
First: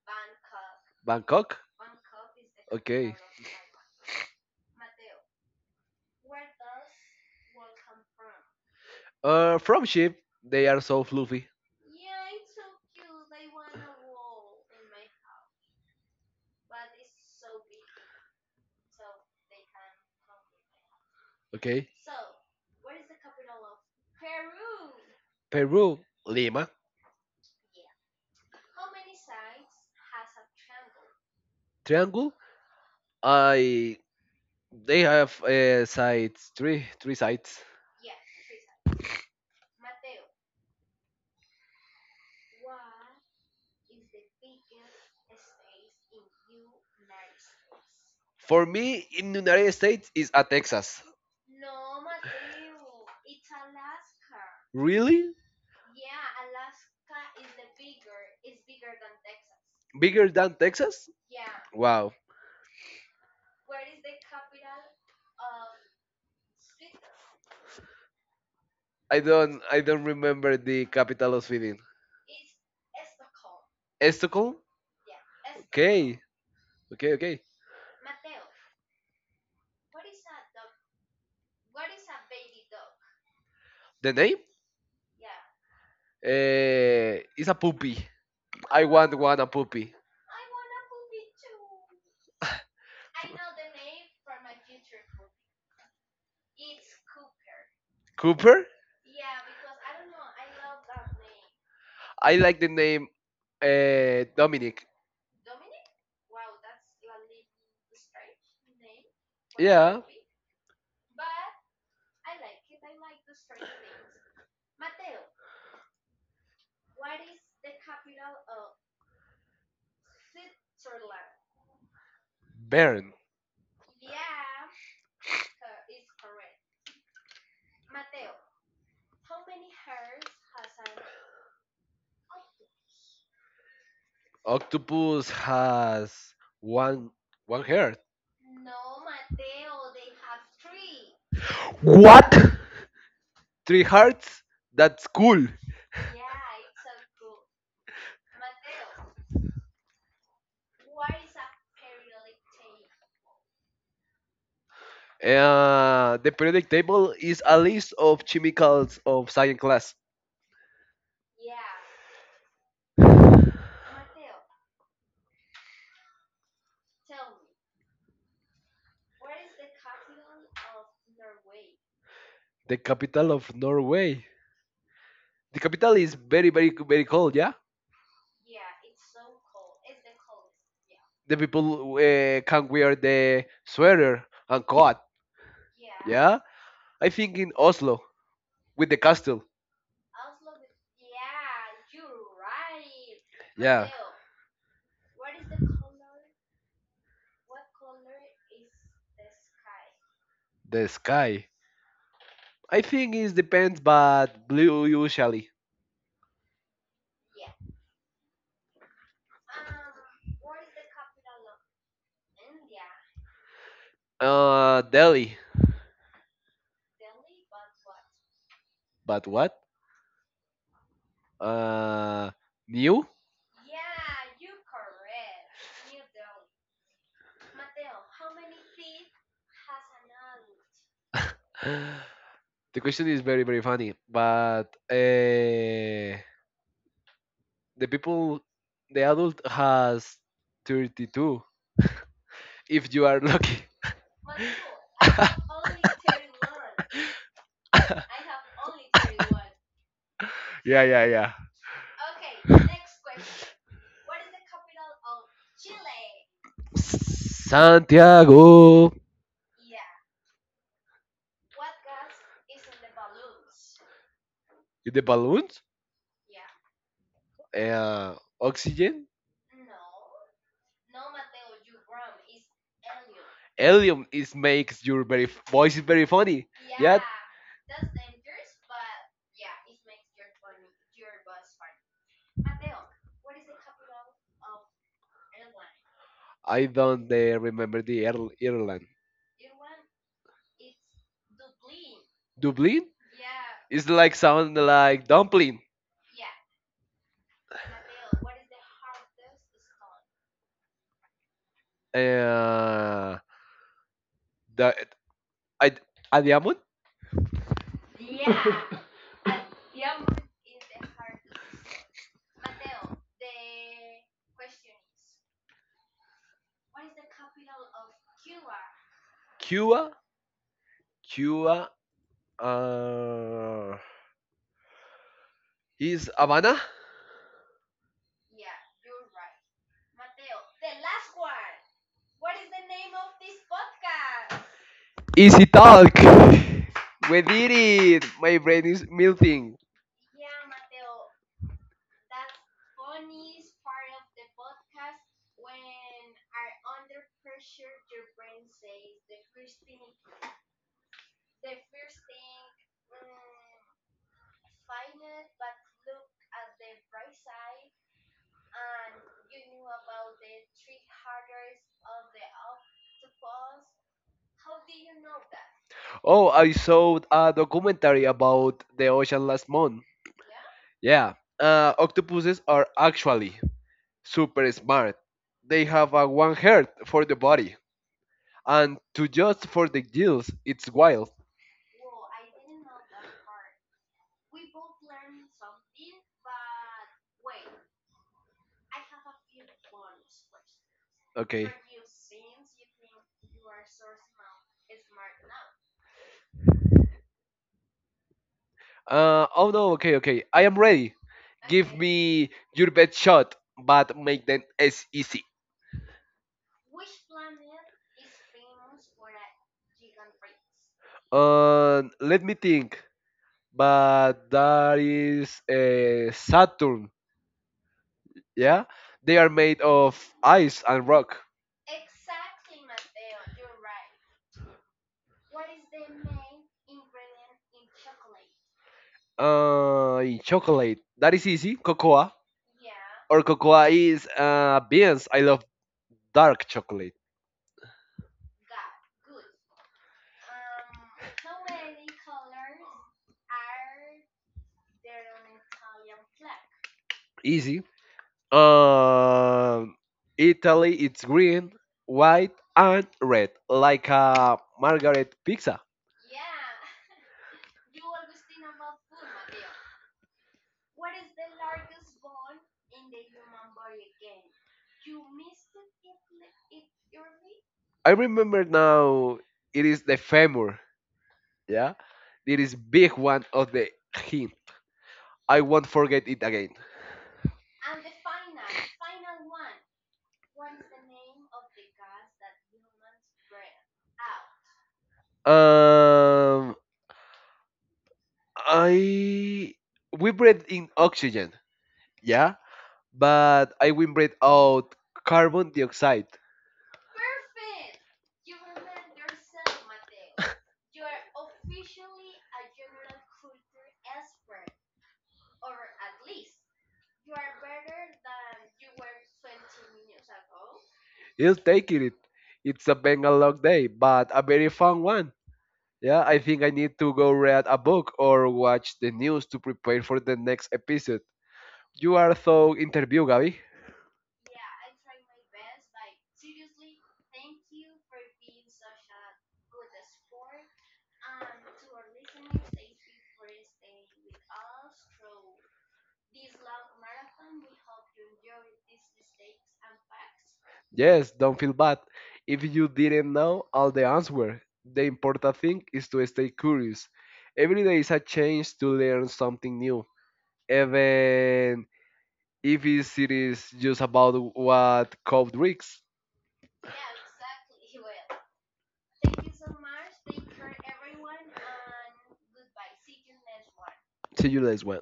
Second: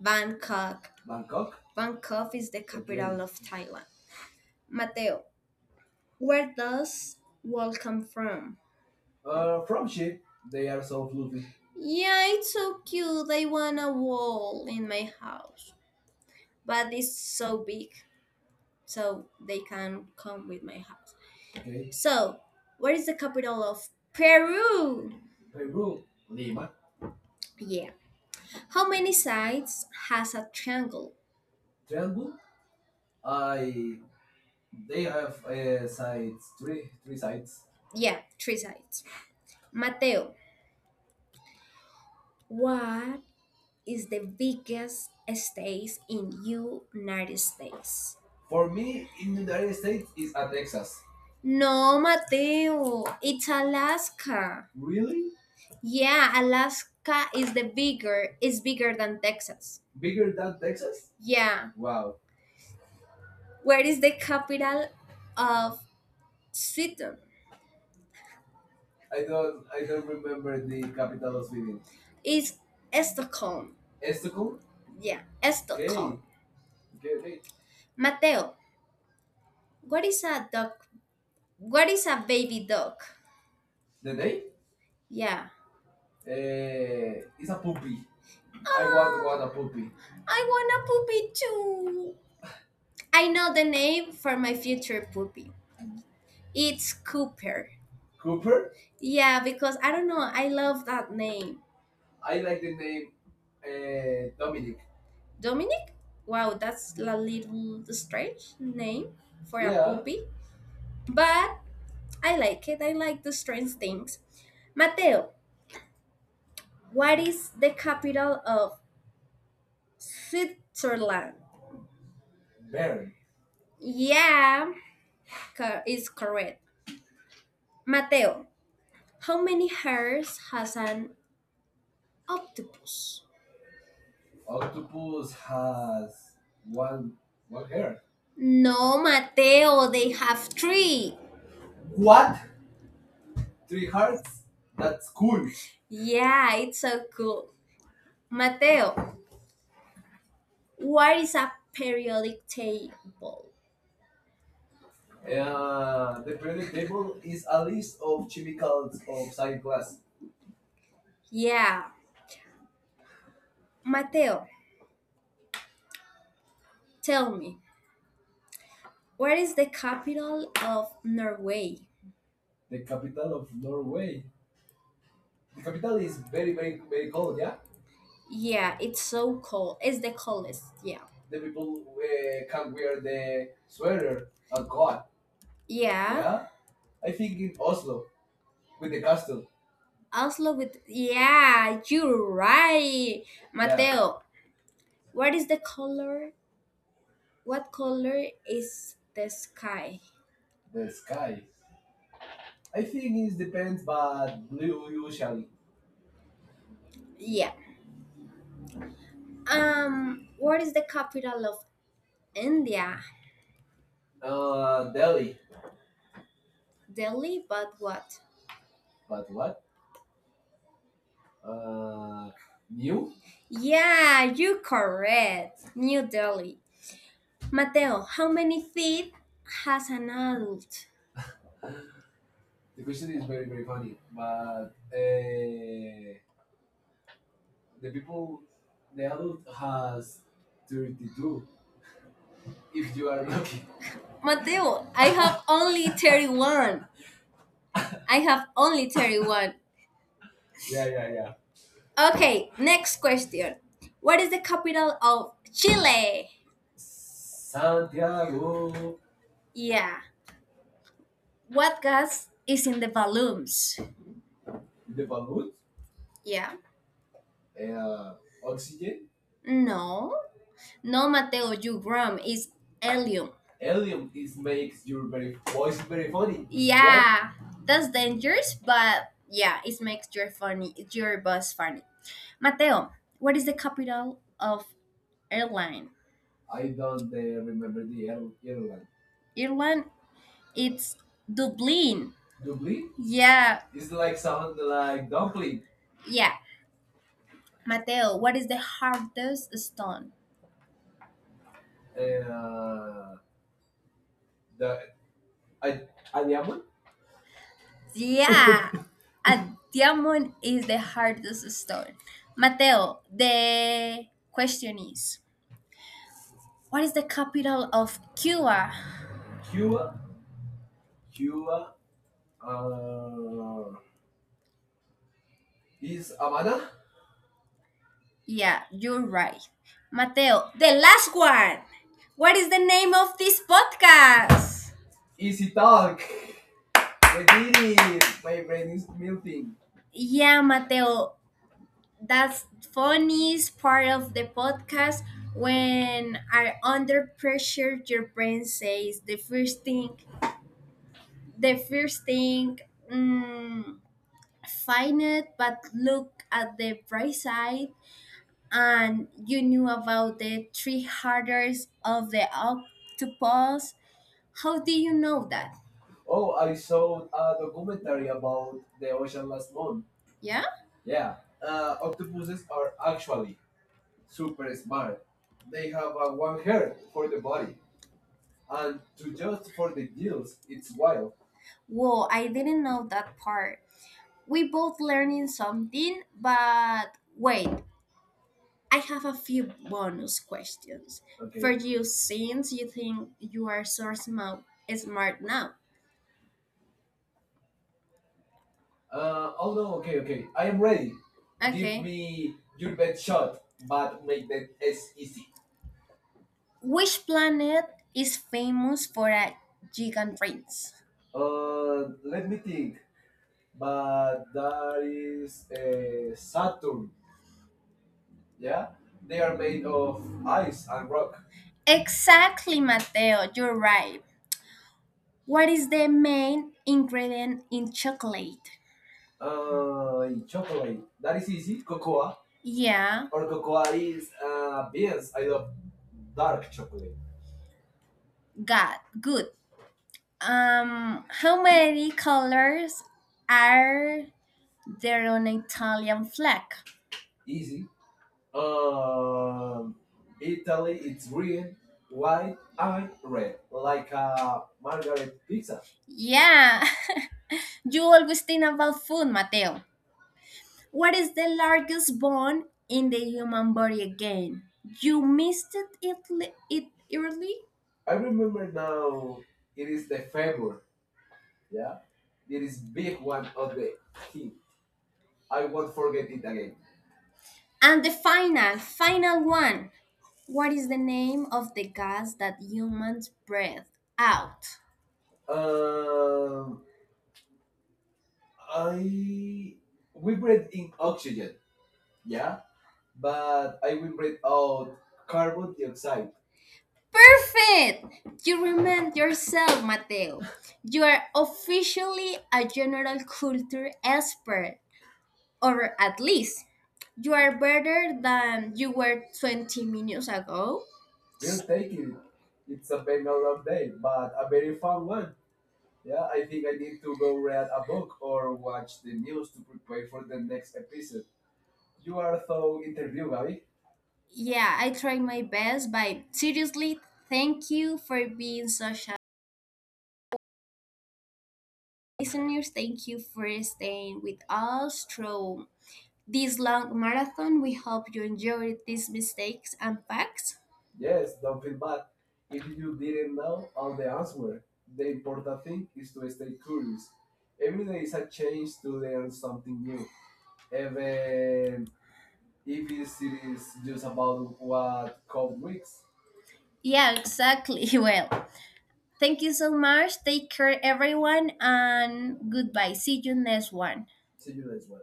B: Bangkok.
A: Bangkok.
B: Bangkok is the okay.
A: Okay.
B: capital of Thailand. Mateo, where does wall come from?
A: From
B: From
A: ship,
B: the
A: they are so
B: of Luffy.
A: fluffy.
B: Yeah, it's so cute. I want a wall in my house, but it's so big. So they can come with my house.
A: Okay.
B: Okay. So, what is the capital of Peru?
A: Peru, Lima.
B: Yeah. How many sides has a triangle? Triangle.
A: Triangle.
B: They-
A: I they
B: they-
A: have sides three three sides.
B: Yeah, three sides. Mateo, what is the biggest state in United States?
A: For
B: For me,
A: me, in
B: in
A: the
B: the
A: United
B: United
A: States
B: States,
A: is a Texas.
B: no, Mateo, it's Alaska. Really?
A: Really?
B: Yeah, Alaska is the bigger, is bigger than Texas.
A: Bigger
B: Bigger
A: than
B: than?
A: Texas?
B: Yeah.
A: Wow.
B: Wow. Where is the capital of Sweden? I don't
A: I
B: I
A: don't
B: don't
A: remember
B: remember the
A: the capital
B: capital
A: of
B: of
A: Sweden.
B: Sweden. It's Stockholm.
A: Stockholm.
B: Stockholm? Yeah, okay. Stockholm.
A: Okay,
B: Okay.
A: okay, okay.
B: Mateo, what is a dog? What is a baby dog? The
A: The name
B: name? Yeah.
A: is
B: Uh,
A: a
B: Poopy.
A: puppy.
B: I
A: I want
B: want
A: one
B: want
A: a
B: a puppy.
A: puppy.
B: I want a puppy too. I know the name for my future puppy. It's Cooper.
A: Cooper.
B: Cooper. Yeah, because I don't know, I love that name.
A: I
B: I
A: like
B: like
A: the
B: the
A: name
B: name Dominic.
A: Dominic.
B: Dominic? Wow, that's a little strange name for a, yeah.
A: Yeah,
B: puppy. But I like it. I like the strange things. Mateo, what is the capital of Switzerland? Bern.
A: Baron.
B: Yeah, is correct. Mateo, how many hairs has an octopus?
A: Octopus
B: Octopus has
A: has
B: one
A: one one
B: one
A: heart.
B: hair. No, Mateo, they have three. What?
A: What? Three
B: Three hearts?
A: hearts. That's
B: That's
A: cool.
B: cool. Yeah, it's so cool. Mateo, what is a periodic table? The
A: The periodic
B: periodic
A: table
B: table
A: is
B: is
A: a
B: a
A: list
B: list
A: of
B: of chemicals
A: chemicals of
B: of
A: science
B: science.
A: class.
B: Yeah, Mateo, tell me, where is the capital of Norway?
A: The capital
B: Of
A: of Norway. The capital is very, very, very cold. Yeah.
B: Yeah, it's so cold. It's the coldest. Yeah.
A: The people can wear the sweater and coat.
B: Yeah.
A: Yeah,
B: Yeah, I
A: I
B: think
A: think in Oslo with
B: with
A: the castle.
B: Oslo with yeah, you're right. Yeah,
A: Yeah,
B: Mateo, what is the color? What color is the sky?
A: the
B: This.
A: sky.
B: I
A: I
B: think
A: think it
B: it's the.
A: depends, but blue usually.
B: Yeah. What is the capital of India? Delhi.
A: Delhi,
B: Delhi, but what?
A: but what?
B: Uh,
A: Uh, new.
B: Yeah, you correct. New Delhi. Mateo, how many feet has an adult?
A: *gasps* *sighs* The question is very very funny, but
B: Uh,
A: the people, the adult has 32.
B: 32.
A: If you are lucky. *laughs*
B: Mateo, I have only 31. I have only 31.
A: Yeah, yeah, yeah.
B: Okay, next question. What is the capital of Chile?
A: Santiago.
B: Oh, yeah. What gas is in the balloons?
A: The
B: The balloon?
A: balloons,
B: Yeah. Uh,
A: uh,
B: ox-
A: oxygen.
B: No. No, Mateo, you gram is alien.
A: Helium
B: Elvis
A: is
B: makes
A: makes your very voice
B: voice
A: is very
B: very funny.
A: funny.
B: Yeah,
A: Yeah. Yet
B: right? That's dangerous, but yeah, it makes your funny your boss funny. Mateo, what is the capital of Ireland?
A: I
B: I don't
A: don't remember
B: remember
A: the
B: the
A: Irl
B: airline.
A: Ireland.
B: Ireland, it's Dublin. Dublin?
A: Dublin
B: Yeah,
A: is like sound like dumpling.
B: Yeah. Mateo, what is the hardest stone? Uh,
A: Uh, the
B: the,
A: I a diamond.
B: yeah, *laughs* a diamond is the hardest stone. Mateo, the question is, what is the capital of Cuba?
A: Cuba,
B: Cuba. Cuba.
A: Cuba.
B: Uh,
A: Uh, is
B: is
A: Havana.
B: Havana? Yeah, you're right. Mateo, the last one. What is the name of this podcast?
A: Easy talk. We
B: We
A: did
B: did it.
A: it. My
B: My
A: brain
B: brain is
A: is
B: melting.
A: melting.
B: Yeah, Mateo, that's funniest part of the podcast when are under pressure your brain says the first thing mm, find it but look at the bright side and you knew about the three harders of the octopus how do you know that.
A: Oh,
B: Oh, I
A: I
B: saw
A: saw
B: a
A: a documentary
B: documentary about
A: about the
B: the ocean
A: ocean last
B: last month.
A: month.
B: Yeah. Yeah.
A: Yeah, octopuses
B: Octopuses
A: are
B: are actually
A: actually
B: super
A: super smart.
B: smart.
A: They
B: They have
A: have a
B: a
A: one
B: one
A: heart
B: heart for
A: for
B: the
A: the
B: body,
A: body, and
B: and
A: to
B: to
A: just
B: just
A: for the gills,
B: it's
A: it's wild.
B: wild. Whoa, I didn't know that part. We both learning something, but wait, I have a few bonus questions for
A: Okay.
B: okay. you since you think you are so smart, smart now.
A: Oh
B: Oh,
A: no, okay, okay. I
B: I
A: am
B: am ready.
A: ready.
B: Give
A: Give
B: okay. me
A: me your best shot, but make them
B: make.
A: as easy.
B: Which planet is famous for a gigant prince?
A: Let me think.
B: uh,
A: But that is Saturn. Yeah, they are made of
B: the.
A: ice and rock.
B: Exactly, Mateo, you're right. What is the main ingredient in chocolate? In chocolate,
A: Chocolate. That is
B: is
A: easy.
B: it
A: Cocoa
B: Yeah,
A: or
B: or
A: cocoa is beans. I love
B: dark?
A: dark chocolate.
B: God, good. How many colors are there on an Italian flag?
A: Easy.
B: Um,
A: Um, Italy. It's green, white, and red, like a margaret pizza.
B: Yeah, *laughs* you always think about food, Mateo. What is the largest bone in the human body again? You missed it, it, it early?
A: I
B: I
A: remember
B: remember
A: now. It is the femur.
B: favor
A: Yeah, it is big one of
B: of
A: the
B: the
A: hint. I won't forget
B: forget it
A: it
B: again.
A: again.
B: And the final, final one. What is the name of the gas that humans breathe out?
A: Um,
B: Um, I
A: I we
B: we
A: breathe
B: breathe
A: in
B: in
A: oxygen.
B: oxygen.
A: Yeah, but
B: But
A: I
B: I
A: will
B: will
A: breathe
B: breathe out
A: out carbon
B: carbon.
A: dioxide.
B: Perfect! You remind yourself, Mateo. You are officially a general culture expert, or at least you are better than you were 20 minutes ago.
A: He'll take it. It's a
B: A very
A: Bengal a long day, but a very fun
B: fun
A: one.
B: one
A: Yeah, I think I need to
B: to
A: go
B: go.
A: read a book or watch the news to prepare for the next episode. You are so interview, Gabi.
B: Yeah, I tried my best, but seriously, thank you for being such a listeners. Thank you for staying with us through this long marathon. We hope you enjoyed these mistakes and facts.
A: Yes,
B: Yes,
A: don't
B: don't
A: feel
B: feel
A: bad.
B: bad.
A: If
B: If you
A: you didn't
B: didn't
A: know
B: know,
A: all the
B: were
A: answer, the
B: they were
A: important thing is to stay curious.
B: curious,
A: Every day is a chance
B: change
A: to
B: to
A: learn
B: learn
A: something
B: something new.
A: new. Even
B: Even
A: if
B: if it's
A: it's- it
B: silly.
A: is just about what Cove drinks.
B: Yeah, exactly. *laughs* Well, thank you so much. Take care, everyone, and goodbye. See you next one.
A: See you later.